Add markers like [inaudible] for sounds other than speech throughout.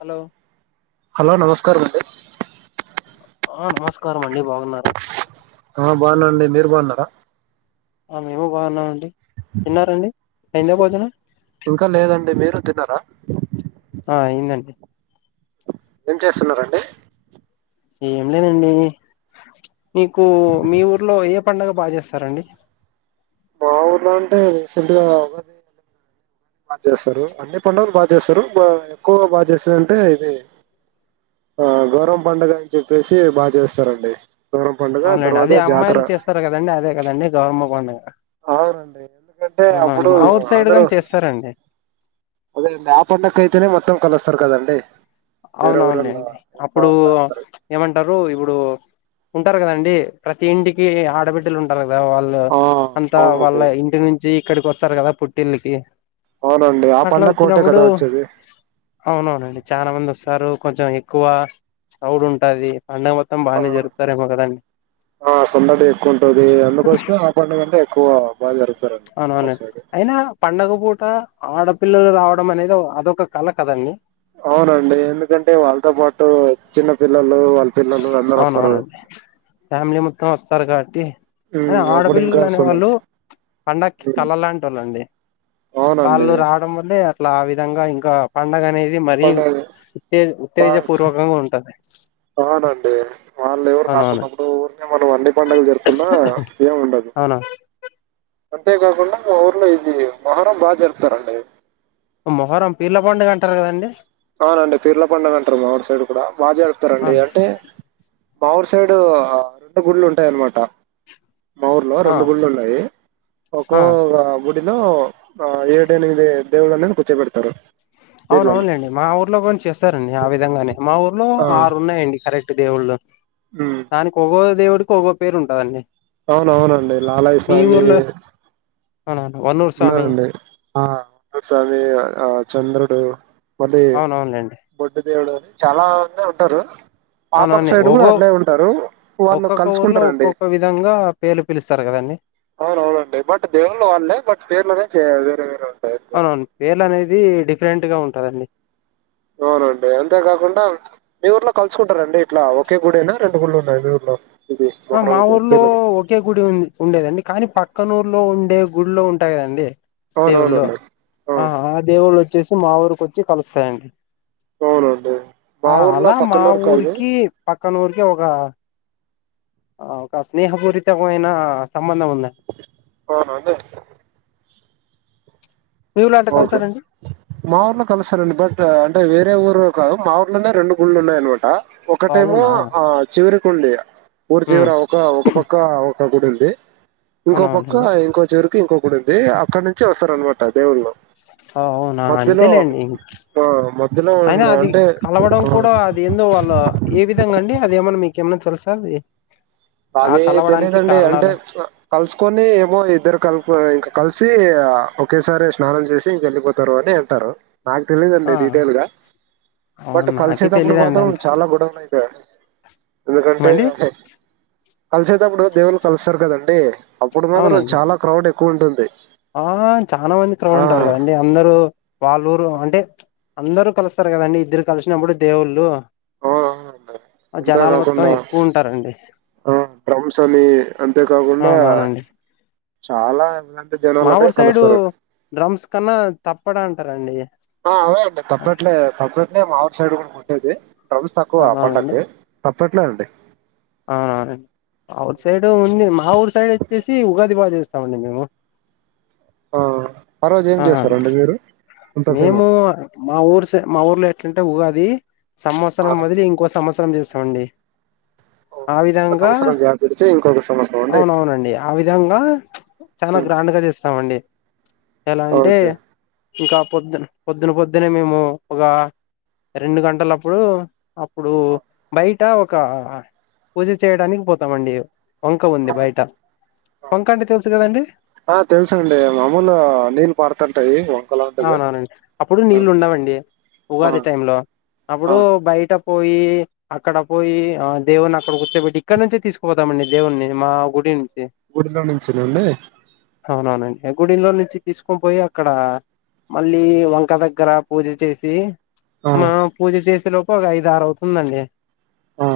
Hello hello నమస్కారం అండి ఆ నమస్కారం అండి బాగున్నారా ఆ బావున్నాండి మీరు బావున్నారా ఆ మేము బావున్నామండి ఇంకా లేదండి మీరు తిన్నరా ఆ అయిందండి ఏం చేస్తున్నరండి ఏం లేదండి మీకు మీ ఊర్లో ఏ పండగ బా చేస్తారండి మా ఊర్లో అంటే రీసెంట్ గా ఉగాది బాగా చేస్తారు అన్ని పండుగలు బాగా చేస్తారు బా ఎక్కువ బాగా చేసెదంటే ఇది ఆ గౌరం పండుగ అని చెప్పేసి బా చేస్తారండి గౌరవం పండుగ అవునండి అది తర్వాత జాతర అమ్మాయిలు చేస్తారు కదండి అదే కదండి గౌరమ్మ పండుగ అవునండి ఎందుకంటే అవునండి అప్పుడు మా ఊరు సైడ్ అందరూ గాని చేస్తారండి అదేనండి ఆ పండగకు అయితేనే మొత్తం కలుస్తారు కదండి వేరే అవునవును ఊరల్లో లేండి ఇంట్లో అప్పుడు ఉన్న అందరూ ఏమంటారు ఇప్పుడు ఇప్పుడు ఉంటారు కదండి ప్రతి ఇంటికి ఆడబిడ్డలు ఉంటారు ఆ వాళ్ళు ఆ అంతా వాళ్ళ అవునండి ఇంటి నుంచి ఇక్కడికి వస్తారు కదా పుట్టిల్లికి అవునండి ఆ అట్లా పండగ ఒకటే వచ్చినప్పుడు కదా వచ్చేది అవునవునండి అవును సారు కొంచెం ఎక్కువ సౌడ్ ఉంటది పండ మొత్తం బానే ఆ జరుగుతారేమో కదండి ఆ సందడి ఎక్కువ ఉంటది అందుకోసమే ఆ పండుగంటే ఎక్కువ బాగా జరుపుతారండి మా అవునవును సైడ్. అయినా పండగ పూట ఆడపిల్లలు రావడం అనేది ద్ అదొక కళ కదండి అవునండి ఎందుకంటే వాళ్ళతో పాటు చిన్న పిల్లలు వాళ్ళ పిల్లలు అందరొస్తారు. అవునవునండి ఫ్యామిలీ మొత్తం వస్తారు కాబట్టి హ్మ్. అప్పుడు ఇంకా ఆడపిల్లలు అనే సందడి. వాళ్ళు పండక్కి హ్మ్. కళ్ళ లాంటి వాళ్ళోండి అవునండి. వాళ్ళు రావడం వల్లే అట్లా ఆ విధంగా ఇంకా పండగనేద్ ఇది మరీ పండగలు ఉత్తే బా ఉత్తేజ పూర్వకంగా ఉంటది వాళ్ళు ఎవరు అవునవును రాకున్నప్పుడు ఉరికనే మనం ఎన్ని పండుగ జరుగకున్నా ఏం ఉండదు అవును అంతేగాకుండా మా ఊర్లో ఇది మొహర్రం బాగా జరుపుతారండి మొహర్రం పీర్ల పండుగ అంటారు కదండి అవునండి పీర్ల పండుగ అంటారు మా ఊరు సైడ్ కూడా బాగా జరుపుతారండి అవును అంటే మా ఊరు సైడ్ రెండు గుళ్ళు ఉంటాయి అన్నమాట మా ఊర్లో ఆ రెండు గుళ్ళు ఉన్నాయి ఆ ఒకొక లో ఆ ఏడేనిమీది దేవుళన్ కుర్చోబెడుతారు అవునవును లెండి మా ఊర్లో కుని చేస్తారండి ఆ విధంగానే మా ఊర్లో ఆ ఆరు ఉన్నాయండి కరెక్ దేవుళ్ళు ఉమ్ దానికి ఒగో దేవుడికి ఒగో పేరు ఉంటదండి అవునవునండి లాలాయ స్వామి అవునవునా వన్నూరు స్వామి ఉన్నారండి ఆ ము స్వామి ఆ చంద్రుడు మళ్ళీ అవునవునులేండి బొడ్డు దేవుడు అని చాలా మందే ఉంటారు మా పక్క అవునవును సైడ్ కూడా ఒగో అట్లే ఉంటారు వాళ్ళు ఒక్కొక్క ఊర్లో కలుసుకుంటారండి ఒక్కొక్క విధంగా పేర్లు పిలుస్తారు కదండి అవునవునండి బట్ దేవుళ్ళ వాళ్ళే బట్ పేర్లోనే చేయ్ వేరే వేరే ఉం అవునవును పేర్ల అనేది డిఫరెంట్ గా ఉంటందండి అవునండి అంతేకాకుండా మీ ఊర్లో కలుసుకుంటారండి ఇట్లా ఒకే గుడేనా రెం గుళ్ళు ఉన్నాయి మీ ఊర్లో ఇది ఆ మా మొహరంకు ఊర్లో వీళ్ళకి ఒకే గుడి ఉంద్ ఉండేదండి కానీ పక్కనూరులో ఉండే గుళ్లో ఉంటాయి కదండి దేవుళ్ళు అవునవునండి. ఆ ఆ దేవుళ్ళు వచ్చేసి మా ఊరికోచ్చి కలుస్తాయండి అవునండి. మా ఆ ఊర్లో అలా మా పక్కనూరు కాదు. ఊరికి పక్కన ఊరికి ఒక ఆ ఒక స్నేహపూరితమైన సంబంధం ఉందండి అహా అంటే మీ ఊర్లో అట్ట ఓకే కలిసారండి మా ఊర్లో కలుస్తరండి బట్ అంటే వేరే ఊరు కద్ మా ఊర్లోనే రెండు గుళ్లు ఉన్నాయ్ అన్నమాట ఒకటేమో అవునా ఆ చివరికుంది ఊరు చివర హ్మ్. ఒక ఒక పక్క ఒక గుడి ఉంది ఇంకో పక్క అవునవునండి ఇంకో చేర్ కి ఇంకొ గుడి ఉంది అక్కనుంచి వస్తారన్నమాట దేవుళ్ళు అవునా మధ్యలో అంతేలేండి ఇం ఆ! మధ్యలో అయినా ఉన్న అది అంటే కలవడం ఆ! కూడా అది ఎందో వాళ్ళ ఏ విధంగా అండి అదేమన్నా మీక్ కేమన్న తెల్సా అది ఆ అదే కలవడానికి తెలిదండి అంటే కారణాలు కలుసుకొని ఏమో ఇద్దరు కలుప్ ఇంకా కలిసి ఒకేసారి స్నానం చేసి ఇంక వెళ్ళిపోతారు అని అంటారు నాకు తెలీదండి ఆ డీటెయిల్ గా బట్ అవును నాకే కలిసేటప్పుడు తెలియదండి మాత్రం అంత చాలా గొడవలు అయి గ ఎందుకంటే ఏమండి కలిసేటప్పుడు దేవున్నీ కలిస్తారు కదండి అప్పుడు మాత్రం అవునండి చాలా క్రౌడ్ ఎక్కువ ఉంటుంది ఆ ఆ చాలా మంది క్రౌడ్ ఉంటరు కదండి అందరు వాళ్ళు ఊరు అంటే చుప్ అందరు కలుస్తరు కదండి ఇద్దరు కలిషినప్పుడు దేవుళ్ళు ఆ అ అంటె ఆ అంతె జనాలు మొత్తం కాకుండా ఎక్కువ ఉంటారండి ఆ డ్రమ్స్ అని అంతే కాకుండా అవునవునండి చాలా [inaudible] మా ఊరు సైడు కలుస్తారండి. డ్రమ్స్ కన్నా తప్పడా అంటరండి. ఆ అవును అదే తప్పట్లే తప్పట్నే మావుర్ సైడ్ కూడా కొట్టేది డ్రమ్స్ తక్కువ పండక్కి తప్పట్లేదండి. ఆ అవుట్ సైడ్ ఉంది మా ఊరు సైడ్ వచ్చేసి ఉగాది బాగా చేస్తామండి మేము ఆ రోజు ఏం ఆ చేస్తారండి మీరు అంత మేము ఫేమస్ మా ఊరు సె మా ఊర్లో ఎట్లంటె ఉగాది వి ఆ, సంవత్సరం వదిలి ఇంకో సంవత్సరం చేస్తమండి ఓ, ఆ ఒక విధంగా సంవత్సరం గ్యాప్ ఇడిచి ఇంకొక సంవత్సరం అండి అవునవునండి ఆ విధంగా చాలా ఉమ్, గ్రాండ్ గా చేస్తమండి. ఎలా అంటె ఓకే ఇంక పొద్దున పొద్దున పొద్దునే మేము ఒగ రెండు గంటలప్పుడు అప్పుడు బయట ఒక పూజ చేయడానికి పోతమండి వంక ఆ ఉంది బయట వంక అంటే తెలుసు కదండి ఆ తెల్సండి మామూలగ నీళ్లు పార్తంటయి అవునవునండి అప్పుడు నీళ్ళు ఉండవండి ఆ ఉగాది టైం లో ఆ, అప్పుడు బయట పోయి అక్కడ పోయి ఆ దేవుని అక్కడ కూర్చబెట్టి ఇక్కడ నుంచె తీసుకుపోతామండి దేవుణ్ని మా గుడి ఉంది ఒడిలో నుంచె నండి ఎ గుడిలో నుంచి తీసుకొని పోయి అక్కడ మళ్ళీ వంక దగ్గర పూజ చేసి ఆ మా పూజ చేసే లోపు ఒక ఐదా ఆరు అవుతుందండి ఆ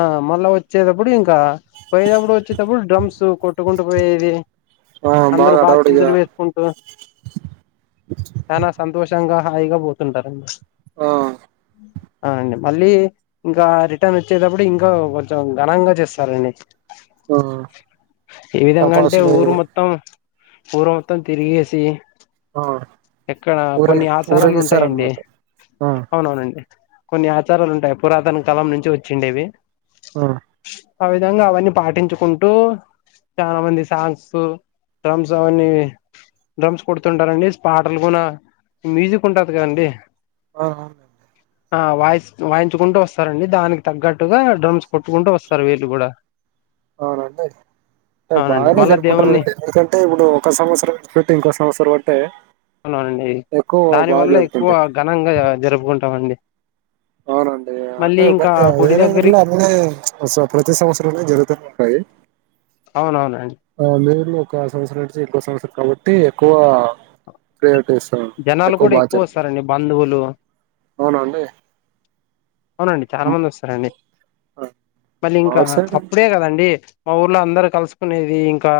ఆ మళ్ళా వచ్చేటప్పుడు ఇంకా పోయేనప్పుడు వచ్చేటప్పుడు డ్రమ్స్ కొట్టుకుంటూ పోయేది ఆ అందరు బాగా బాగ హడావుడిగా చిందులు వేస్కుంటు చాన సంతోషంగా హాయిగా పోతుంటరండి. ఆ ఆ అండి మళ్ళీ ఇంకా రిటర్న్ వచ్చేటప్పుడు ఇంకా కొంచెం ఘనంగా చేస్తరండి. ఆ ఏ విధంగా అంటె టపాసులు ఊరు మొత్తం ఊరు మొత్తం తిరిగేసి ఆ ఎక్కడ ఊరే కొన్ని ఆచారాలు ఉంటయండి. ఊరేగిస్తారనమాట ఆ అవునవునండి కొన్ని ఆచారాలు ఉంటాయి పురాతన కాలం నుంచి వచ్చిండేవి అ ఆ విధంగా అవన్నీ పాటించుకుంటూ చాలా మంది సాంగ్సు డ్రమ్స్ అవన్నీ డ్రమ్స్ కొడుతుంటరండి పాటలు కూన మ్యూజిక్ ఉంటది కదండి. ఓహొ ఆ వాయిస్ వాయించుకుంటూ వస్తరండి దానికి తగ్గట్టుగా డ్రమ్స్ కొట్టుకుంటూ వస్తరు వీళ్ళు కూడ అవునండి అంటె అవునండి బాగనే మళ్ళా దేవుణ్ణి జరుపుకుంటరులేండి ఎందుకంటే ఇప్పుడు ఒక సంవత్సరం పెట్టి ఇంకో సంవత్సరం అంటే అవునా అండి ఎక్కువ దాని బాగా వల్ల ఎక్కువ జరుపుకుంటారు ఘనంగా జరుపుకుంటమండి. అవునండి అ ఇంకా బట్ గుడి వేరె దగ్గరి ఉర్లో అన్ని స ప్రతి సంవత్సరంలో జరుగుతునెఉన్టయి ఎ అవున ఆ నేర్లు ఒక సంవత్సరం నుంచి ఇంకో సంవత్సరం కాబట్టి ఎక్కువ ప్రేయర్ టేస్ ఆ జనాలు ఎక్కువ కూడా బాగా జరుగ్ వస్తారండి బంధువులు అవునా అండి అవునండి చాలా మంది వస్తరండి ఆ, మళ్ళీ మా ఇంకా ఊరు సైడ్ అప్పుడే కదండి ఆ ఊర్లో అందరు కలుసుకునేది ఇంకా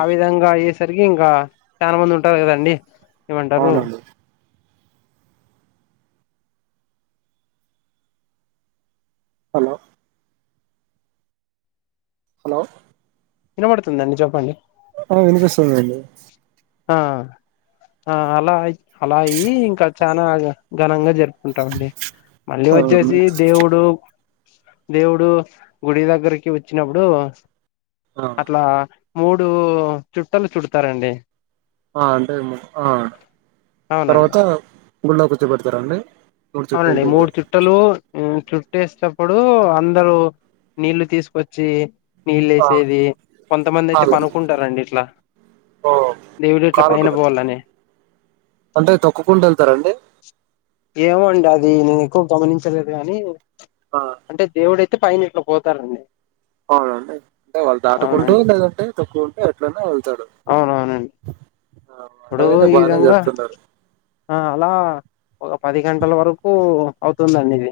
ఆ విధంగా ఏస్ సరికి ఇంకా చాలా మంది ఉంటారు కదండి ఏమంటరూ అవునండి హలొ హలో వినబడుతుందండి చెప్పండి అ వినిపిస్తుందండి ఆ ఆ అలా అయి అలా అయి ఇంకా చనా ఘనంగా జరుపు కుంటాంమండి మళ్ళీ వచ్చేసి అవునండి. దేవుడు దేవుడు గుడి దగ్గరికి వచ్చినప్పుడు ఆ అట్లా మూడు చుట్టలు చుడతారండి ఆ అంటేమో ఆ అవునండి తర్వాత గుళ్ళో కూర్చోబెడతారండి మూడు చుట్టాలు అవునండి తిరిగి మూడు చుట్టలు మ్ చుట్టేస్తప్పుడు అందరూ నీళ్ళు తీసుకొచ్చి ఆ నీళ్లేసేది కొంతమంది అయితే కాలు పనుకుంటారండి ఇట్లా ఓ దేవుడు ఇట్లా పైన కాలొకటి పోవాలనే అంటే తోక్కుకుంట వెళ్తారండి ఏమో అండి అది నేను ఎక్కువ గమనించలేదు గాని ఆ అంటే దేవుడె తే పైన ఇట్లా పోతారండి అవునండి అంటే వాళ్ళు దాటుకుంటూ అవునండి లేదంటే తక్కుకుంటూ ఎట్లైనా వెళ్తారు అవునవునండి ఆ ఇప్పుడు అటగైతే ఈ బానే విధంగా జరుపుతున్నారు ఆ అలా ఒక పది గంటల వరకు అవుతుందండి ఇది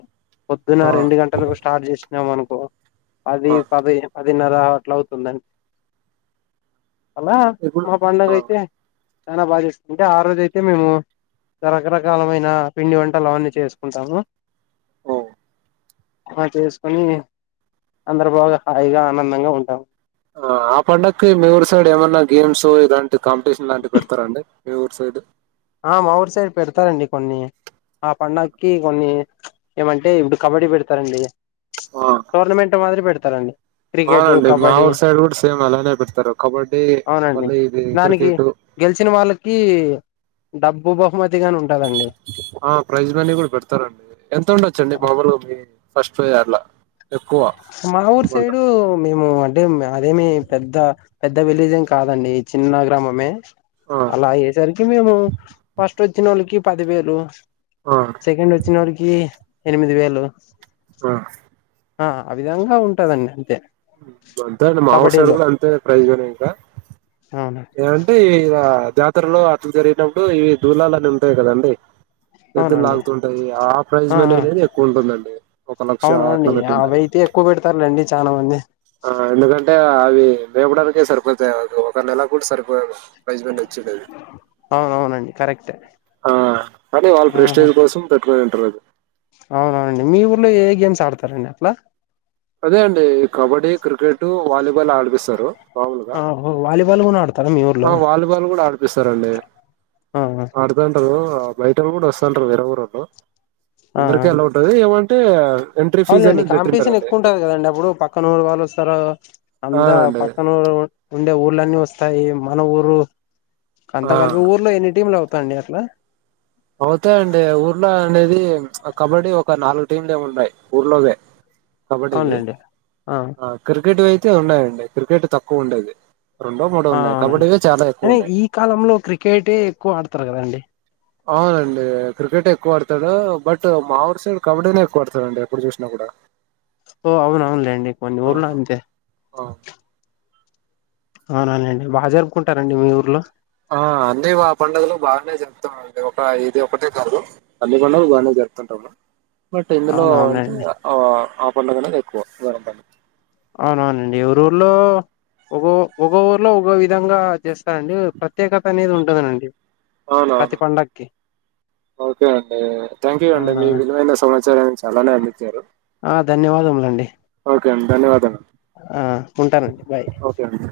పొద్దున ఆ రెండు గంటలకు స్టార్ట్ చేసినాం మనకో అది ఆ పది పది విన్నర అట్ల అవుతుందండి అలా ఇప్పుడు మా పండుగ ఆ అయితే చానా బాగా చేసుకుంటే ఆ రోజు అయితే మేము రకరకాలమైన పిండి వంటలు అవన్నీ చేసుకుంటాము ఓ అ చేసుకోని అందరూ బాగా హాయిగా ఆనందంగా ఉంటాం ఆ ఆపండక్కి మీ ఊరు సైడ్ ఏమన్నా గేమ్స్ ఇలాంటి కాంపిటీషన్ లాంటివి పెడతారండి మీ ఊరు సైడ్ ఆ మా ఊరు సైడ్ పెడతారండి కొన్ని ఆ పండుగకి కొన్ని ఏమంటే ఇప్పుడు కబడ్డీ పెడతారండి ఆ టోర్నమెంట్ మాదిరి పెడతారండి క్రికెట్ అవునండి మా కబడ్డీ ఊరు సైడ్ కూడా సేమ్ అలానే పెడతారు కబడ్డీ అవునండి మళ్ళీ ఇది దానికి క్రికెట్ గెలిచిన వాళ్ళకి డబ్బు బహుమతి గాని ఉం ఆ ప్రైజ్ మనీ కూడా పెడతారండి ఎంత ఉండొచ్చండి మామూలుగా మీ ఫస్ట్ ప్రైజ్ అట్లా ఎక్కువ మా ఊరు అమౌంట్ సైడు మేము అంటే మాదేమి పెద్ద పెద్ద విలేజెం కాదండి చిన్న గ్రామమే ఆ అలా అయ్యేసరికి మేము ఫస్ట్ వచ్చిన ఒళ్ళకి పదివేలు ఆ సెకండ్ ఓచ్చినోడికి ఎనిమిది వేలు ఆ ఆ అ విధంగా ఉంటదండి అంతే మ్ అంతే అండి మా ఊరు సైడ్ కబడ్డీలో కూడా అంతే ప్రైజనే ఇంకా అవును ఏమంటే ఇలా జాతరలో అట్లు జరిగినప్పుడు ఇవి దూలాలని ఉంటాయి కదండి ఎద్దులు అవునండి లాగుతుంటాయి ఆ ప్రైజ్ మనీ అనేది ఎక్కువ ఉంటుందండి ఒక లక్ష అవునవునండి అట్లా పెట్టింటారు అవైతే ఎక్కువ పెడతారులేండి చానా మంది ఆ ఎందుకంటే అవి మేపడానికే సరిపోతాయి ఒక నెల కూడా సరిపోయి ప్రైజ్ మనీ చెడేది అవునవునండి కరెక్టే ఆ అనీ వాళ్ళ ప్రెస్టేజ్ కోసం పె వేరు ఉంటలేదు అవునా అండి మీ ఊర్లో ఏ గేమ్స్ ఆడతారండి అట్లా అదే అండి కబడ్డీ క్రికెట్ వాలీబాల్ ఆడిపిస్తరు ఆహో వాలిబాల్ ను కూడా ఆడుత్ ఆ వాలీబాల్ కూడా ఆడిపిస్తారండి ఆ ఆ ఆడదాం తరు బయటోళ్లు కూడా వస్తా ఉంటారు వేరే ఊరోళ్ళు ఆ అందరికే అల్లో ఉంటది ఏమంటే ఎంట్రీ ఫీజ్ అవునులేండి అనేది కాంపిటీషన్ పెట్టింటారండి తరు అంద అవునండి పక్కనురు ఉండే ఊర్లన్నీ వస్తాయి మన ఊరు అంత ఆ కలిపి ఊర్లో ఎన్ని టీంలు అవుతాండి అట్లా అవుతాయండి ఊర్లో అనేది కబడ్డీ ఒక నాలుగు టీంలేమి ఉన్నాయి ఊర్లోవే కబడ్డీవి అవునులేండి ఆ క్రికెట్ వయితే ఉన్నాయండి క్రికెట్ తక్కువ ఉండేది రెండో మూడో ఆ ఉన్నాయి అవునండి కబడ్డీవే చాలా ఎక్కువ అరె ఉన్నాయి ఈ కాలంలో క్రికెటే ఎక్కువ ఆడతారు కదండి అవునండి క్రికెట్ ఎక్కువ ఆడతాడు బట్ మా ఊరి సైడ్ కబడ్డీనే ఎక్కువ ఆడతాడండి ఎప్పుడు చూసిన కూ బ ఓ అవును అవునులేండి కొన్ని ఊర్లో అంతే ఆ అవుననండి బా జరుపుకుంటారండి మీ ఊర్లో ఆ అన్ని మ పండుగలో బాగానే చెప్తాం అండి ఒక ఇది ఒకటే కాదు అన్ని పండగలు బాగానే చె తుంటా బట్ ఇందులో అంటే అవునవునండి ఆ పండుగ అనేది ఎక్కువ అవునవునండి ఏ ఊళ్లో ఒక ఒక ఊర్లో ఒకో విధంగా చేస్తారండి ప ప్రత్యేకత అనేది ఉంటదనండి ప్రతి అవునవును పండక్కి ఓకే అండి థ్యాంక్ యూ అండి మీ అవునవునండి విలువైన సమాచారాన్ని చాలానే అంది ఆ ధన్యవాదములండి ఓకే ధన్యవాదాలు ఆ ఉంటానండి బాయ్ ఓకే అండి